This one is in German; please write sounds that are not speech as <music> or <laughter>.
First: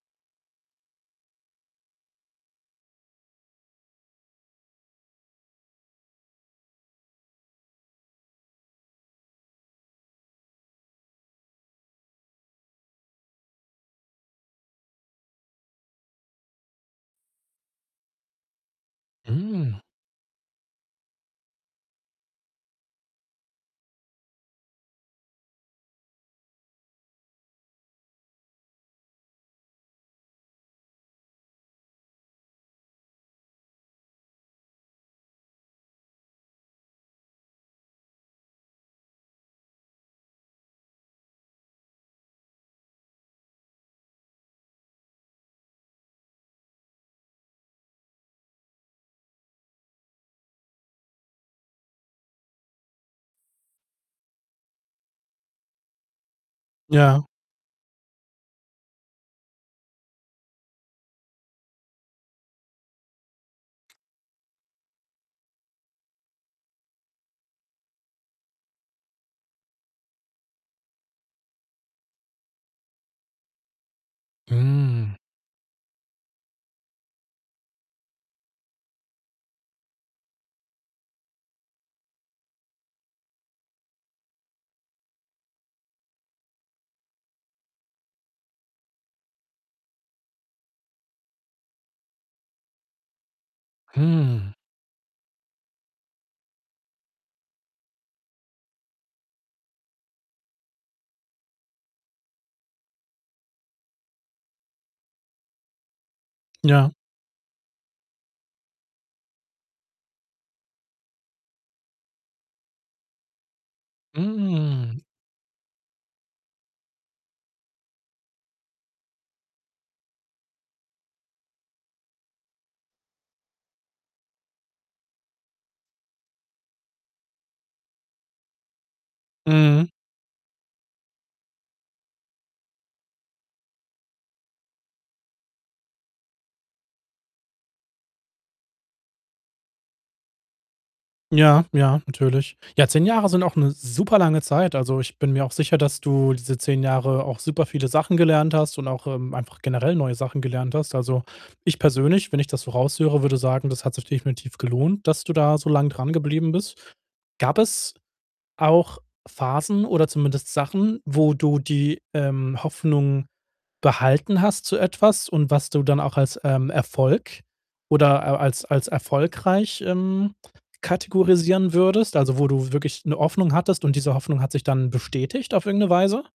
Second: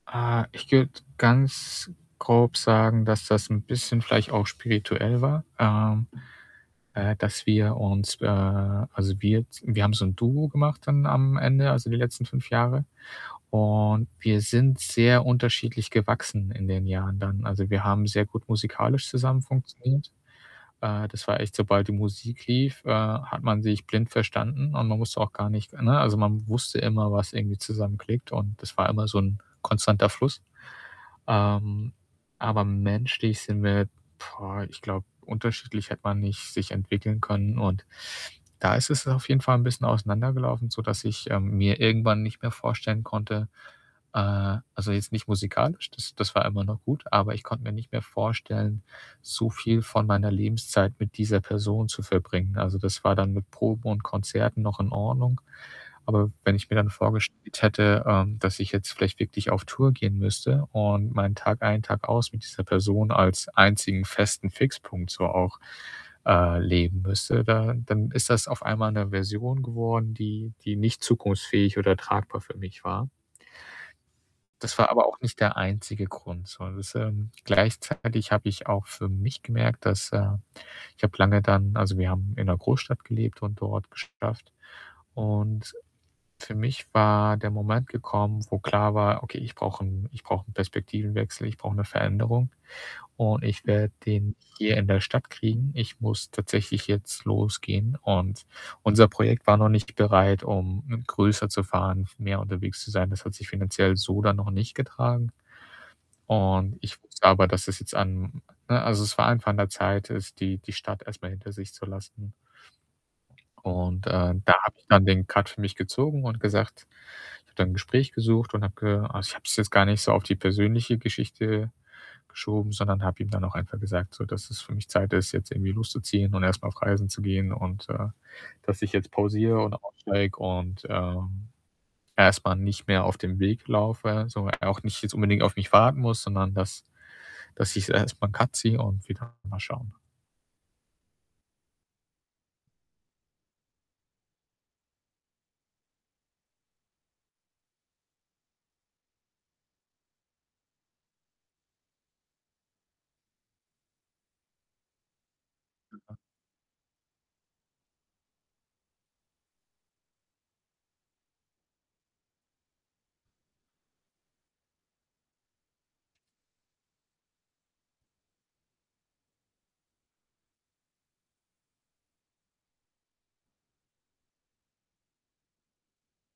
Ah, ich würde ganz grob sagen, dass das 'n bisschen vielleicht auch spirituell war, ähm, äh, dass wir uns, äh also, wir z wir haben so 'n Duo gemacht dann am Ende, also, die letzten 5 Jahre und wir sind sehr unterschiedlich gewachsen in den Jahren dann. Also, wir haben sehr gut musikalisch zusammen Mm. funktioniert. Äh, das war echt, sobald die Musik lief, äh, hat man sich blind verstanden und man musste auch gar nicht, für ne, also, man wusste immer, was irgendwie zusammen klickt und das war immer so 'n konstanter Fluss. Ähm, aber menschlich sind wir boah, ich glaube, unterschiedlich hätte man nicht sich entwickeln können. Und da ist es auf jeden Fall 'n bisschen auseinandergelaufen, sodass ich, ähm, mir irgendwann nicht mehr vorstellen konnte, äh also, jetzt nicht musikalisch, das das war immer noch gut, aber ich konnte mir nicht mehr vorstellen, so viel von meiner Lebenszeit mit dieser Person zu verbringen. Also, das war dann mit Proben und Konzerten noch in Ordnung, aber wenn ich mir dann Ja. vorgestellt hätte, ähm, dass ich jetzt vielleicht wirklich auf Tour gehen müsste und meinen Tag ein, Tag aus mit dieser Person als einzigen festen Fixpunkt so auch, äh, leben müsste, da dann ist das auf einmal 'ne Version geworden, die die nicht zukunftsfähig oder tragbar für mich war. Das war aber Mm. auch nicht der einzige Grund, sondern das, ähm gleichzeitig habe ich auch für mich gemerkt, dass, äh ich habe lange dann also, wir haben in 'ner Großstadt gelebt und dort geschafft. Und für mich war der Moment gekommen, wo klar war: „Okay, ich brauche 'n ich brauche 'n Perspektivenwechsel, ich brauche 'ne Veränderung und ich werde den nicht Mhm. hier in der Stadt kriegen, ich muss tatsächlich jetzt losgehen.“ Und unser Projekt war noch nicht bereit, um, mm, größer zu fahren, f mehr unterwegs zu sein. Das hat sich finanziell so dann noch nicht getragen. Und Ja. ich wusste aber, dass das jetzt an ne, also, es war einfach an der Zeit, es die die Stadt erst mal hinter sich zu lassen. Und, ähm, da habe ich Mm. dann den Cut für mich gezogen und gesagt ich habe dann 'n Gespräch gesucht und habe ge also, ich habe es jetzt gar nicht so auf die persönliche Geschichte geschoben, sondern habe ihm dann auch einfach gesagt, so, dass es für mich Zeit ist, jetzt irgendwie loszuziehen und erst mal auf Reisen zu gehen, und, äh, dass ich jetzt pausiere und Mhm. aussteige und, ähm, erst mal nicht mehr auf dem Weg laufe, so. Er auch nicht jetzt unbedingt auf mich warten muss, sondern dass dass ich äh, erst mal 'n Cut ziehe und <unintelligible> mal schauen. Ja, ja, natürlich. Ja, 10 Jahre sind auch 'ne super lange Zeit. Also, ich bin mir auch sicher, dass du diese 10 Jahre auch super viele Sachen gelernt hast, und auch, ähm, einfach generell neue Sachen gelernt hast. Also, ich persönlich, wenn ich das so raus höre, würde sagen, das hat sich definitiv gelohnt, dass du da so lang dran <unintelligible> geblieben bist. Gab es auch Phasen oder zumindest Sachen, wo du die, ähm, Hoffnung behalten hast zu etwas, und was du dann auch als, ähm, Erfolg oder al als als erfolgreich, ähm, kategorisieren würdest? Also, wo du wirklich 'ne Hoffnung hattest und diese Hoffnung hat sich dann bestätigt auf irgend 'ne Weise?